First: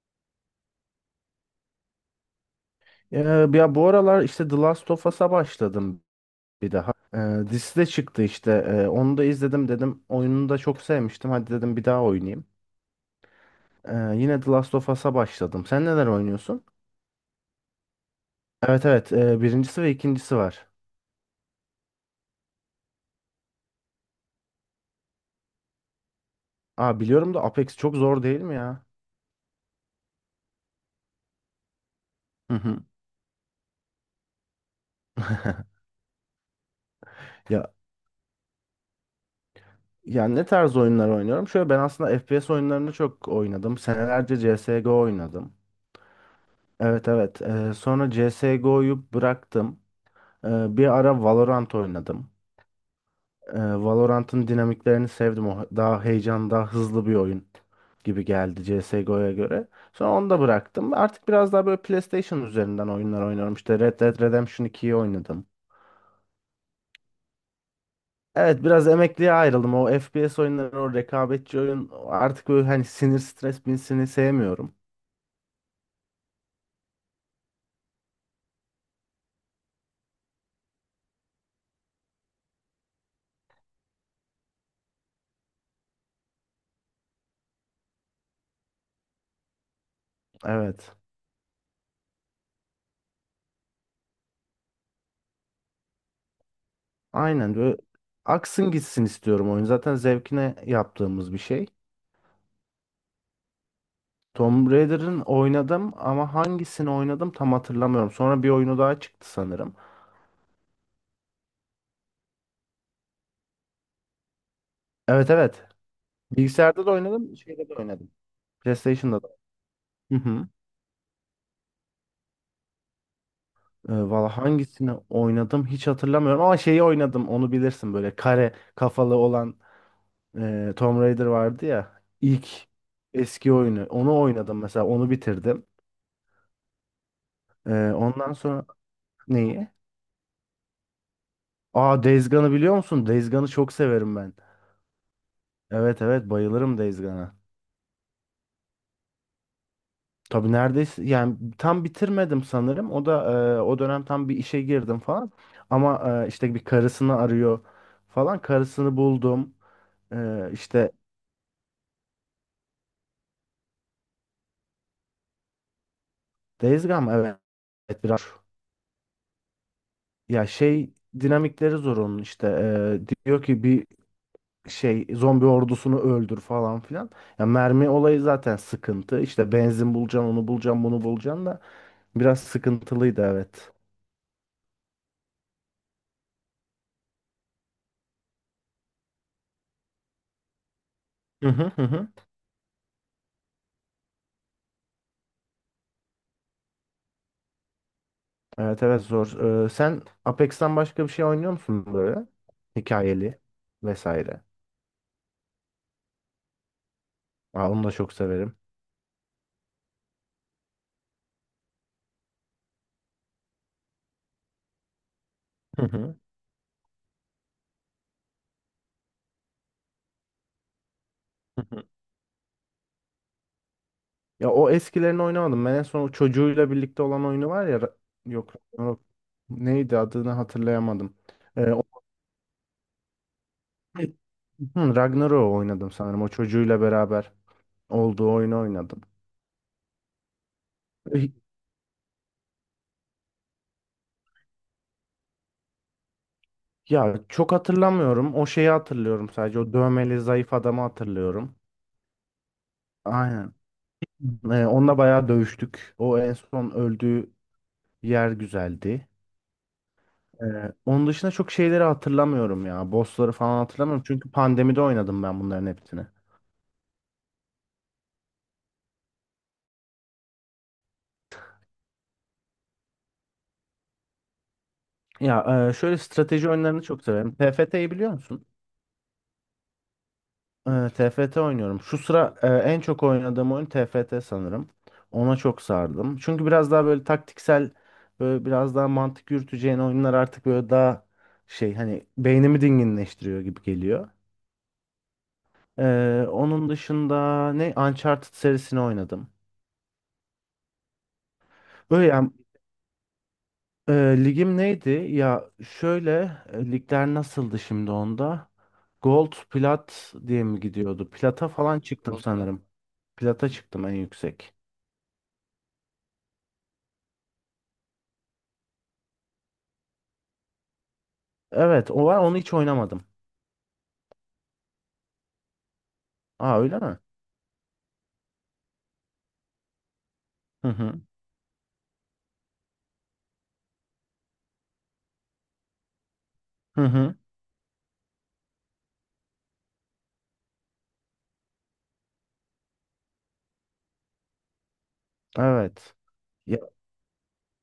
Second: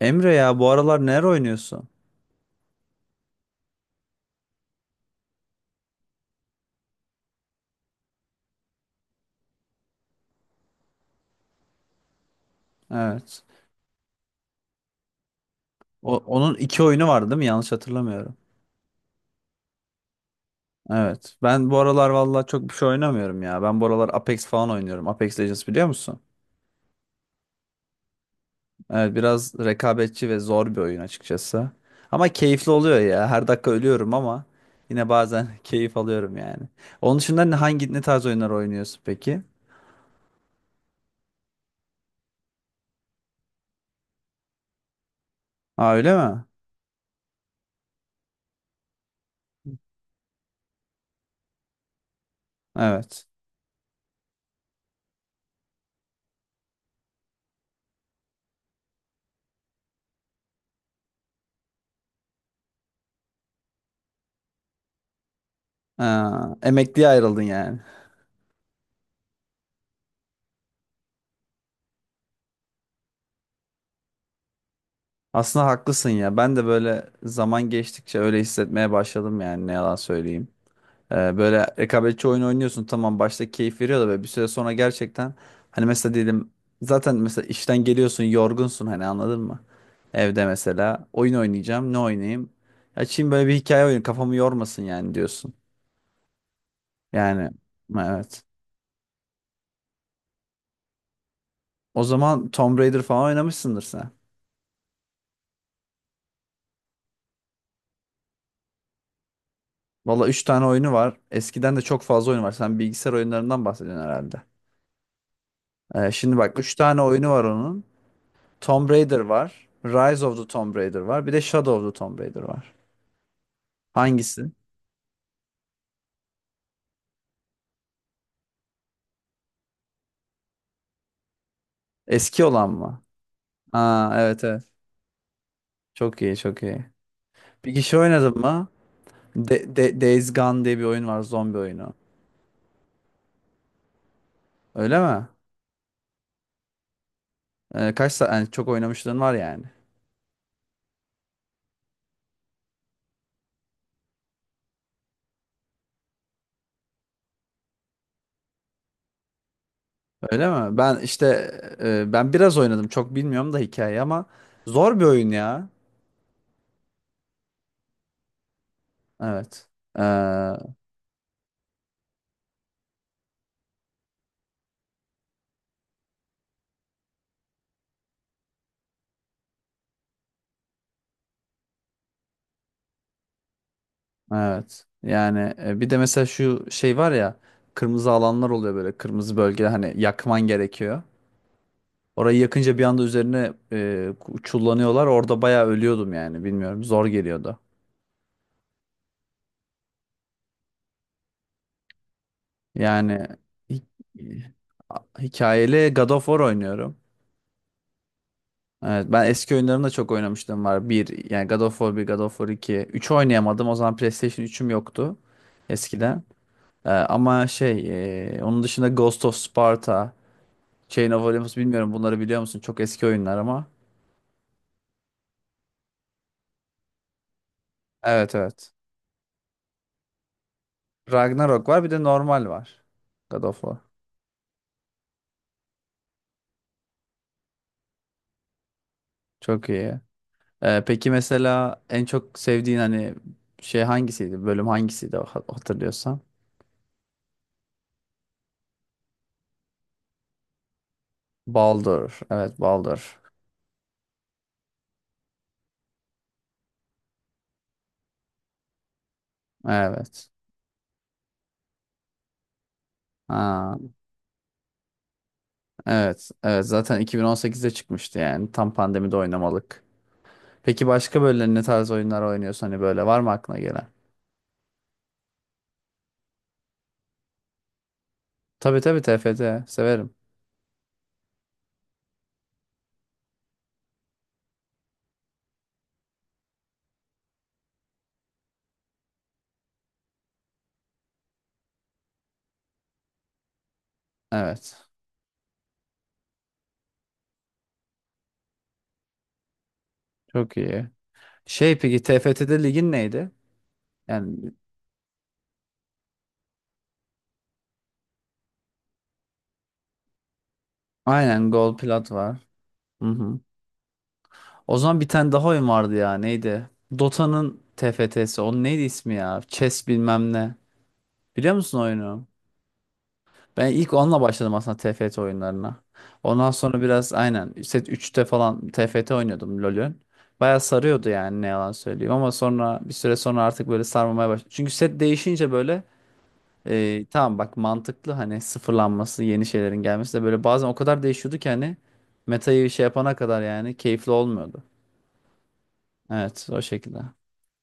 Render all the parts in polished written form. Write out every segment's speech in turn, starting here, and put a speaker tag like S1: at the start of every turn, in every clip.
S1: Emre ya bu aralar neler oynuyorsun?
S2: Ya bu aralar işte The Last of Us'a başladım bir daha. Dizisi de çıktı işte. Onu da izledim dedim. Oyununu da çok sevmiştim. Hadi dedim bir daha oynayayım.
S1: Evet.
S2: Yine The Last of Us'a başladım. Sen neler
S1: Onun
S2: oynuyorsun?
S1: iki oyunu var değil mi? Yanlış hatırlamıyorum.
S2: Evet evet. Birincisi ve ikincisi var.
S1: Evet. Ben bu aralar vallahi çok bir şey oynamıyorum ya. Ben bu aralar Apex falan oynuyorum. Apex Legends biliyor musun?
S2: Aa biliyorum da Apex çok zor değil mi ya?
S1: Evet, biraz rekabetçi ve zor bir oyun açıkçası. Ama
S2: Hı
S1: keyifli
S2: hı.
S1: oluyor ya. Her dakika ölüyorum ama yine bazen keyif alıyorum yani. Onun dışında ne-
S2: Ya
S1: hangi ne tarz oyunlar oynuyorsun peki?
S2: yani ne tarz oyunlar oynuyorum? Şöyle ben aslında FPS oyunlarını çok oynadım. Senelerce CS:GO oynadım.
S1: Aa, öyle mi?
S2: Evet evet. Sonra CS:GO'yu bıraktım. Bir ara Valorant oynadım.
S1: Evet.
S2: Valorant'ın dinamiklerini sevdim. O daha heyecan, daha hızlı bir oyun gibi geldi CS:GO'ya göre. Sonra onu da bıraktım. Artık biraz daha böyle PlayStation üzerinden oyunlar oynuyorum. İşte Red Dead Redemption 2'yi oynadım.
S1: Aa, emekliye ayrıldın yani.
S2: Evet biraz emekliye ayrıldım. O FPS oyunları, o rekabetçi oyun artık böyle hani sinir stres binsini sevmiyorum.
S1: Aslında haklısın ya. Ben de böyle zaman geçtikçe öyle hissetmeye başladım yani ne yalan söyleyeyim. Böyle rekabetçi oyun oynuyorsun, tamam başta keyif veriyor da böyle bir süre sonra gerçekten hani mesela diyelim zaten mesela işten geliyorsun yorgunsun hani anladın mı? Evde
S2: Evet.
S1: mesela oyun oynayacağım, ne oynayayım? Açayım böyle bir hikaye oyunu, kafamı yormasın yani diyorsun. Yani
S2: Aynen böyle
S1: evet.
S2: aksın gitsin istiyorum oyun. Zaten zevkine yaptığımız bir şey.
S1: O zaman Tomb Raider falan oynamışsındır sen.
S2: Tomb Raider'ın oynadım ama hangisini oynadım tam hatırlamıyorum. Sonra bir oyunu daha çıktı sanırım.
S1: Valla üç tane oyunu var. Eskiden de çok fazla oyun var. Sen bilgisayar oyunlarından bahsediyorsun herhalde.
S2: Evet evet.
S1: Şimdi bak, 3
S2: Bilgisayarda da
S1: tane oyunu
S2: oynadım,
S1: var
S2: şeyde de
S1: onun.
S2: oynadım.
S1: Tomb Raider
S2: PlayStation'da da.
S1: var.
S2: Hı
S1: Rise of the
S2: hı.
S1: Tomb Raider var. Bir de Shadow of the Tomb Raider var.
S2: Valla
S1: Hangisi?
S2: hangisini oynadım hiç hatırlamıyorum ama şeyi oynadım onu bilirsin böyle kare kafalı olan Tomb Raider vardı ya
S1: Eski
S2: ilk
S1: olan mı?
S2: eski oyunu onu
S1: Aa, evet
S2: oynadım
S1: evet.
S2: mesela onu bitirdim.
S1: Çok iyi, çok iyi. Bir kişi
S2: Ondan
S1: oynadın
S2: sonra
S1: mı?
S2: neyi?
S1: Days Gone diye bir oyun var. Zombi oyunu.
S2: Aa Days Gone'ı biliyor musun? Days Gone'ı çok severim ben.
S1: Öyle mi?
S2: Evet evet bayılırım Days Gone'a.
S1: Kaç saat? Yani çok oynamışlığın var yani.
S2: Tabii neredeyse yani tam bitirmedim sanırım. O da o dönem tam bir işe girdim falan. Ama işte bir karısını arıyor falan. Karısını buldum.
S1: Öyle
S2: E,
S1: mi?
S2: işte
S1: Ben işte ben biraz oynadım. Çok bilmiyorum da hikayeyi ama zor bir oyun ya.
S2: Days Gone evet. Evet, biraz
S1: Evet.
S2: ya
S1: Ee,
S2: şey dinamikleri zor onun işte. Diyor ki bir şey zombi ordusunu öldür falan filan. Ya mermi olayı zaten sıkıntı. İşte benzin bulacaksın, onu bulacaksın, bunu bulacaksın da biraz sıkıntılıydı evet.
S1: Evet. Yani bir de mesela şu şey var ya, kırmızı alanlar oluyor böyle, kırmızı bölgeler hani yakman gerekiyor.
S2: Hı hı hı hı.
S1: Orayı yakınca bir anda üzerine çullanıyorlar. Orada bayağı ölüyordum yani, bilmiyorum, zor geliyordu.
S2: Evet evet zor. Sen Apex'ten başka bir şey oynuyor musun böyle?
S1: Yani
S2: Hikayeli
S1: hi-
S2: vesaire.
S1: hikayeli God of War oynuyorum.
S2: Aa, onu da çok severim.
S1: Evet, ben eski oyunlarını da çok oynamıştım var. Bir yani God of War 1, God of War 2. 3 oynayamadım, o zaman PlayStation üçüm yoktu
S2: Hı hı.
S1: eskiden. Ama şey onun dışında Ghost of Sparta. Chain of Olympus,
S2: Hı hı.
S1: bilmiyorum bunları biliyor musun? Çok eski oyunlar ama.
S2: Ya o eskilerini oynamadım. Ben en son o çocuğuyla birlikte olan oyunu var ya.
S1: Evet
S2: Yok,
S1: evet.
S2: yok. Neydi adını hatırlayamadım.
S1: Ragnarok
S2: Ee, o-
S1: var, bir de normal var. God of War.
S2: Hı, Ragnarok'u oynadım sanırım. O çocuğuyla beraber olduğu oyunu oynadım.
S1: Çok iyi. Peki
S2: Eh,
S1: mesela en çok sevdiğin hani şey hangisiydi? Bölüm hangisiydi hatırlıyorsan?
S2: ya çok hatırlamıyorum. O şeyi hatırlıyorum sadece. O dövmeli zayıf adamı hatırlıyorum.
S1: Baldur. Evet, Baldur.
S2: Aynen. Onunla bayağı dövüştük. O en son öldüğü yer güzeldi.
S1: Evet.
S2: Ee, Onun dışında çok şeyleri hatırlamıyorum ya. Bossları falan
S1: Ha,
S2: hatırlamıyorum. Çünkü pandemide oynadım ben bunların hepsini.
S1: evet. Evet zaten 2018'de çıkmıştı yani. Tam pandemide oynamalık. Peki başka böyle ne tarz oyunlar oynuyorsun, hani böyle var mı aklına gelen?
S2: Şöyle strateji oyunlarını çok severim. TFT'yi biliyor musun?
S1: Tabii tabii, TFT severim.
S2: TFT oynuyorum. Şu sıra en çok oynadığım oyun TFT sanırım. Ona çok sardım. Çünkü biraz daha böyle taktiksel, böyle biraz daha mantık yürüteceğin oyunlar artık böyle daha şey hani beynimi dinginleştiriyor gibi geliyor.
S1: Evet.
S2: Onun dışında ne Uncharted serisini oynadım.
S1: Çok iyi. Şey, peki
S2: Öyle yani,
S1: TFT'de ligin neydi?
S2: e,
S1: Yani
S2: ligim neydi? Ya şöyle, ligler nasıldı şimdi onda? Gold, plat diye mi gidiyordu? Plata
S1: aynen Gold
S2: falan
S1: Plat
S2: çıktım Gold Plat
S1: var.
S2: sanırım.
S1: Hı hı.
S2: Plata çıktım en yüksek.
S1: O zaman bir tane daha oyun vardı ya, neydi? Dota'nın TFT'si. Onun neydi ismi ya? Chess bilmem ne. Biliyor musun
S2: Evet, o var.
S1: oyunu?
S2: Onu hiç oynamadım.
S1: Ben ilk onunla başladım aslında TFT oyunlarına. Ondan
S2: Aa öyle
S1: sonra
S2: mi?
S1: biraz aynen set üçte falan TFT oynuyordum LoL'ün. Baya
S2: Hı hı.
S1: sarıyordu yani ne yalan söyleyeyim, ama sonra bir süre sonra artık böyle sarmamaya başladı. Çünkü set değişince böyle
S2: Hı hı.
S1: Tamam, bak mantıklı hani sıfırlanması, yeni şeylerin gelmesi, de böyle bazen o kadar değişiyordu ki hani, metayı şey yapana kadar yani keyifli olmuyordu.
S2: Evet.
S1: Evet,
S2: Ya
S1: o şekilde.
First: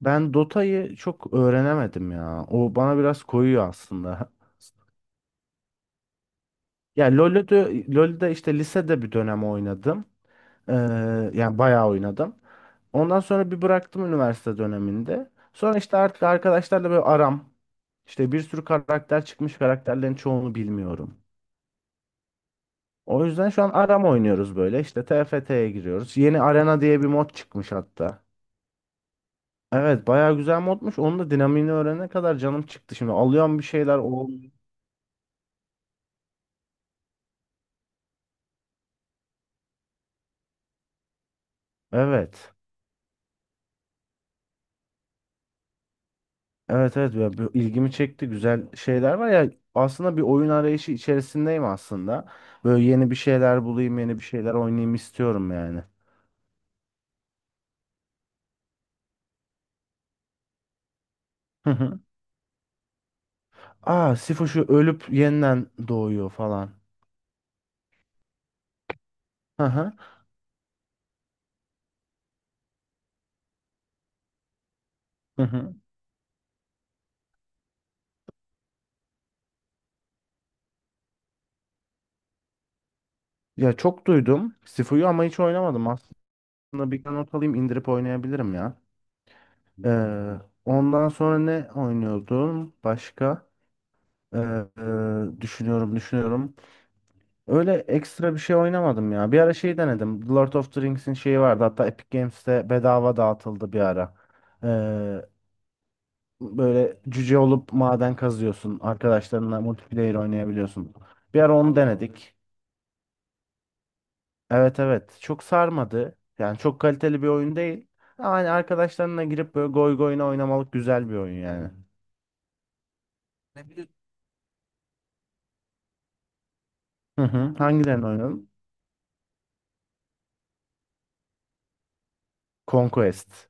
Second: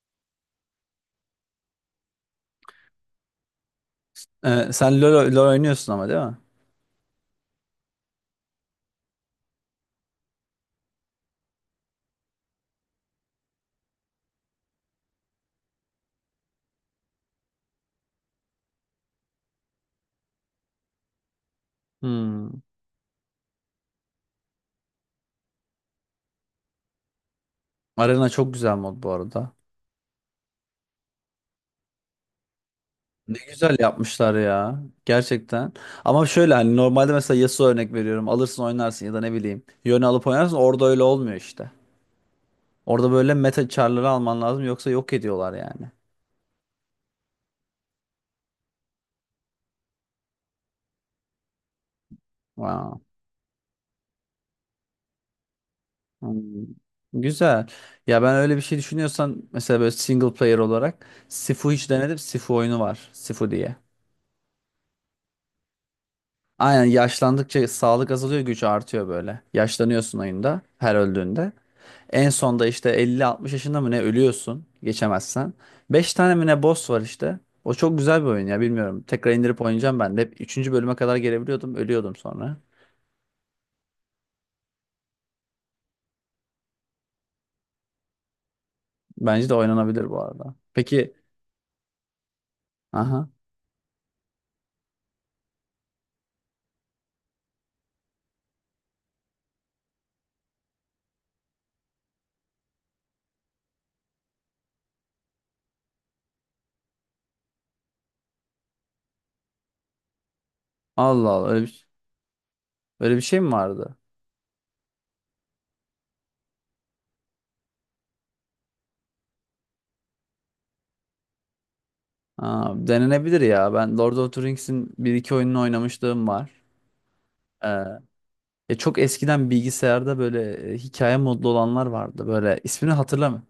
S2: ben Dota'yı çok öğrenemedim ya. O bana biraz koyuyor aslında.
S1: Sen LoL oynuyorsun ama değil mi?
S2: Ya LoL'ü de, LoL'de işte lisede bir dönem oynadım. Ee, Yani bayağı oynadım. Ondan sonra bir bıraktım üniversite döneminde. Sonra işte artık arkadaşlarla böyle aram. İşte bir sürü karakter çıkmış karakterlerin çoğunu bilmiyorum.
S1: Hmm.
S2: O yüzden şu an aram oynuyoruz böyle. İşte TFT'ye giriyoruz. Yeni arena diye bir mod çıkmış hatta.
S1: Arena çok güzel mod bu arada.
S2: Evet bayağı güzel modmuş. Onun da dinamiğini öğrenene kadar canım çıktı şimdi.
S1: Ne
S2: Alıyorum bir
S1: güzel
S2: şeyler
S1: yapmışlar
S2: olmuyor.
S1: ya, gerçekten. Ama şöyle hani, normalde mesela Yasuo örnek veriyorum, alırsın oynarsın ya da ne bileyim Yone alıp oynarsın, orada öyle olmuyor işte.
S2: Evet.
S1: Orada böyle meta char'ları alman lazım, yoksa yok ediyorlar yani.
S2: Evet evet ya bu ilgimi çekti. Güzel şeyler var ya. Aslında bir oyun arayışı içerisindeyim aslında. Böyle
S1: Wow.
S2: yeni bir şeyler bulayım, yeni bir şeyler oynayayım istiyorum yani.
S1: Hmm, güzel. Ya ben öyle bir şey düşünüyorsan, mesela böyle single player olarak Sifu hiç denedim. Sifu oyunu var. Sifu diye.
S2: Aa, Sifo şu ölüp yeniden doğuyor falan.
S1: Aynen, yaşlandıkça sağlık azalıyor, güç artıyor böyle.
S2: Hı hı.
S1: Yaşlanıyorsun oyunda her öldüğünde. En sonda işte 50, 60 yaşında mı ne ölüyorsun
S2: Hı
S1: geçemezsen.
S2: hı.
S1: 5 tane mi ne boss var işte. O çok güzel bir oyun ya, bilmiyorum. Tekrar indirip oynayacağım ben de. Hep üçüncü bölüme kadar gelebiliyordum, ölüyordum sonra.
S2: Ya çok duydum Sifo'yu ama hiç oynamadım. Aslında bir not alayım indirip oynayabilirim ya.
S1: Bence de oynanabilir bu
S2: Ee,
S1: arada.
S2: Ondan
S1: Peki,
S2: sonra ne oynuyordum?
S1: aha.
S2: Başka? Ee, Düşünüyorum düşünüyorum. Öyle ekstra bir şey oynamadım ya. Bir ara şey denedim. The Lord of the Rings'in şeyi vardı. Hatta Epic Games'te bedava dağıtıldı bir ara. Ee, Böyle cüce olup maden kazıyorsun. Arkadaşlarınla multiplayer oynayabiliyorsun.
S1: Allah
S2: Bir
S1: Allah,
S2: ara
S1: öyle
S2: onu
S1: bir,
S2: denedik.
S1: öyle bir şey mi vardı?
S2: Evet evet çok sarmadı. Yani çok kaliteli bir oyun değil. Ama hani arkadaşlarına girip böyle goy goyuna oynamalık güzel bir oyun yani.
S1: Aa, denenebilir ya. Ben Lord of the Rings'in bir iki oyununu oynamışlığım var.
S2: Hı hı.
S1: Ee,
S2: Hangilerini oynadın?
S1: ya çok eskiden bilgisayarda böyle hikaye modlu olanlar vardı. Böyle ismini hatırlamıyorum.
S2: Conquest.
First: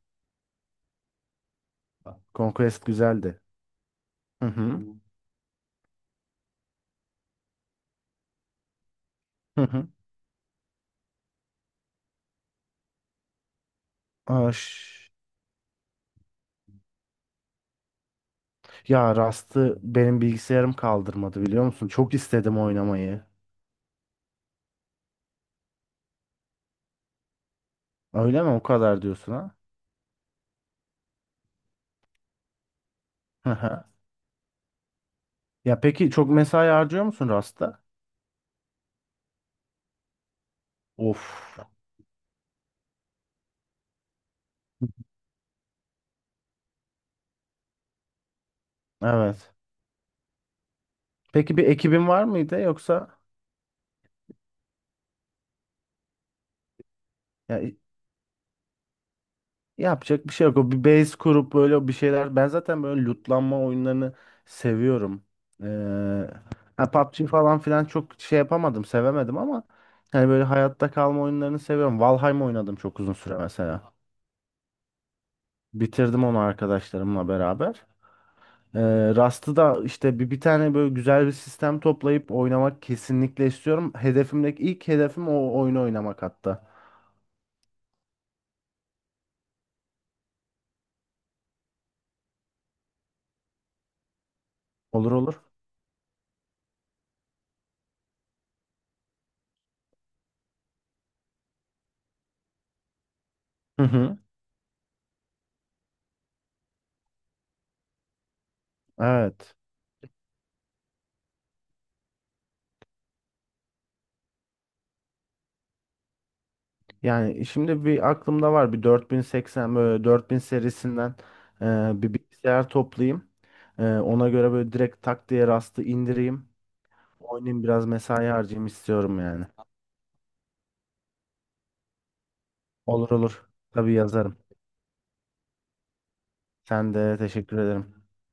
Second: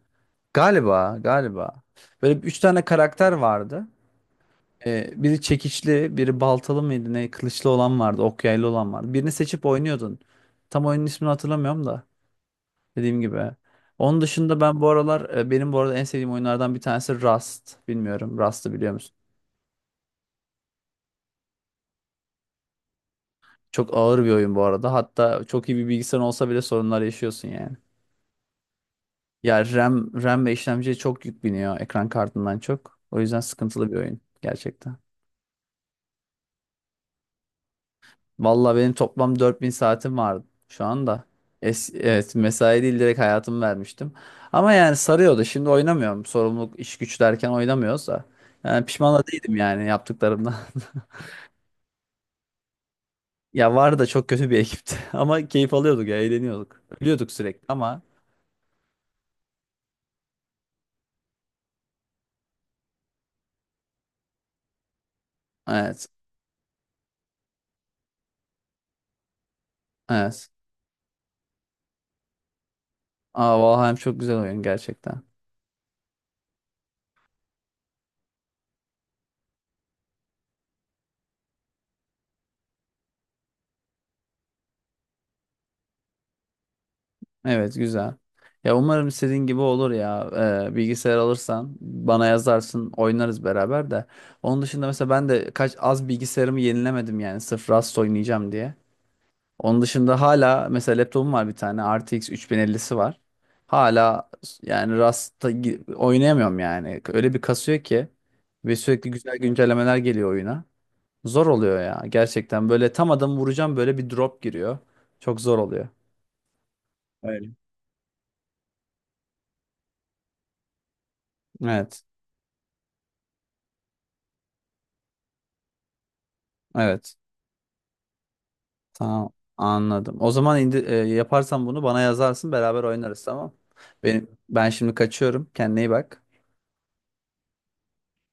S1: Galiba, galiba. Böyle üç
S2: Conquest
S1: tane karakter
S2: güzeldi.
S1: vardı.
S2: Hı hı.
S1: Biri çekiçli, biri baltalı mıydı ne? Kılıçlı olan vardı, ok yaylı olan vardı. Birini
S2: Hı
S1: seçip
S2: hı.
S1: oynuyordun. Tam oyunun ismini hatırlamıyorum da dediğim gibi. Onun dışında ben bu
S2: Aş.
S1: aralar benim bu arada en sevdiğim oyunlardan bir tanesi Rust. Bilmiyorum, Rust'ı biliyor
S2: Ya
S1: musun?
S2: Rust'ı benim bilgisayarım kaldırmadı biliyor musun? Çok istedim oynamayı.
S1: Çok ağır bir oyun bu arada. Hatta çok iyi bir bilgisayar olsa bile sorunlar yaşıyorsun yani.
S2: Öyle mi? O kadar diyorsun ha?
S1: Ya RAM ve işlemciye çok yük biniyor, ekran kartından çok. O yüzden
S2: Hı hı.
S1: sıkıntılı bir oyun gerçekten.
S2: Ya peki çok mesai harcıyor musun Rust'ta?
S1: Vallahi benim toplam 4.000 saatim vardı şu
S2: Of.
S1: anda. Evet, mesai değil, direkt hayatımı vermiştim. Ama yani sarıyordu. Şimdi oynamıyorum. Sorumluluk, iş güç derken oynamıyoruz da. Yani pişman da
S2: Evet.
S1: değilim yani yaptıklarımdan.
S2: Peki bir ekibin var mıydı yoksa?
S1: Ya, var da çok kötü bir ekipti. Ama keyif alıyorduk ya, eğleniyorduk. Ölüyorduk
S2: Ya
S1: sürekli ama
S2: yapacak bir şey yok. O bir base kurup böyle bir şeyler. Ben zaten böyle lootlanma oyunlarını seviyorum. Ee,
S1: evet.
S2: ha, PUBG falan filan çok şey yapamadım, sevemedim ama hani böyle
S1: Evet.
S2: hayatta kalma oyunlarını seviyorum. Valheim oynadım çok uzun süre
S1: Aa,
S2: mesela.
S1: Valheim çok güzel oyun gerçekten.
S2: Bitirdim onu arkadaşlarımla beraber. Ee, Rust'ı da işte bir tane böyle güzel bir sistem toplayıp oynamak kesinlikle istiyorum. Hedefimdeki ilk hedefim o oyunu oynamak hatta.
S1: Evet, güzel. Ya umarım istediğin gibi olur ya. Bilgisayar alırsan bana yazarsın, oynarız beraber de. Onun dışında mesela
S2: Olur
S1: ben
S2: olur.
S1: de kaç az bilgisayarımı yenilemedim yani, sırf Rust oynayacağım diye. Onun dışında hala mesela laptopum var, bir tane RTX 3050'si var.
S2: Hı hı.
S1: Hala yani Rust'ta oynayamıyorum yani. Öyle bir kasıyor ki ve sürekli güzel
S2: Evet.
S1: güncellemeler geliyor oyuna. Zor oluyor ya gerçekten, böyle tam adamı vuracağım böyle bir drop giriyor. Çok zor oluyor.
S2: Yani
S1: Öyle.
S2: şimdi bir aklımda var bir 4080 böyle 4000 serisinden
S1: Evet.
S2: bir bilgisayar toplayayım. Ona göre böyle direkt tak diye rastı indireyim.
S1: Evet.
S2: Oynayayım biraz mesai harcayayım istiyorum
S1: Tamam.
S2: yani.
S1: Anladım. O zaman yaparsan bunu bana yazarsın. Beraber
S2: Olur
S1: oynarız,
S2: olur.
S1: tamam.
S2: Tabii
S1: Benim,
S2: yazarım.
S1: ben şimdi kaçıyorum. Kendine iyi bak.
S2: Sen de teşekkür ederim.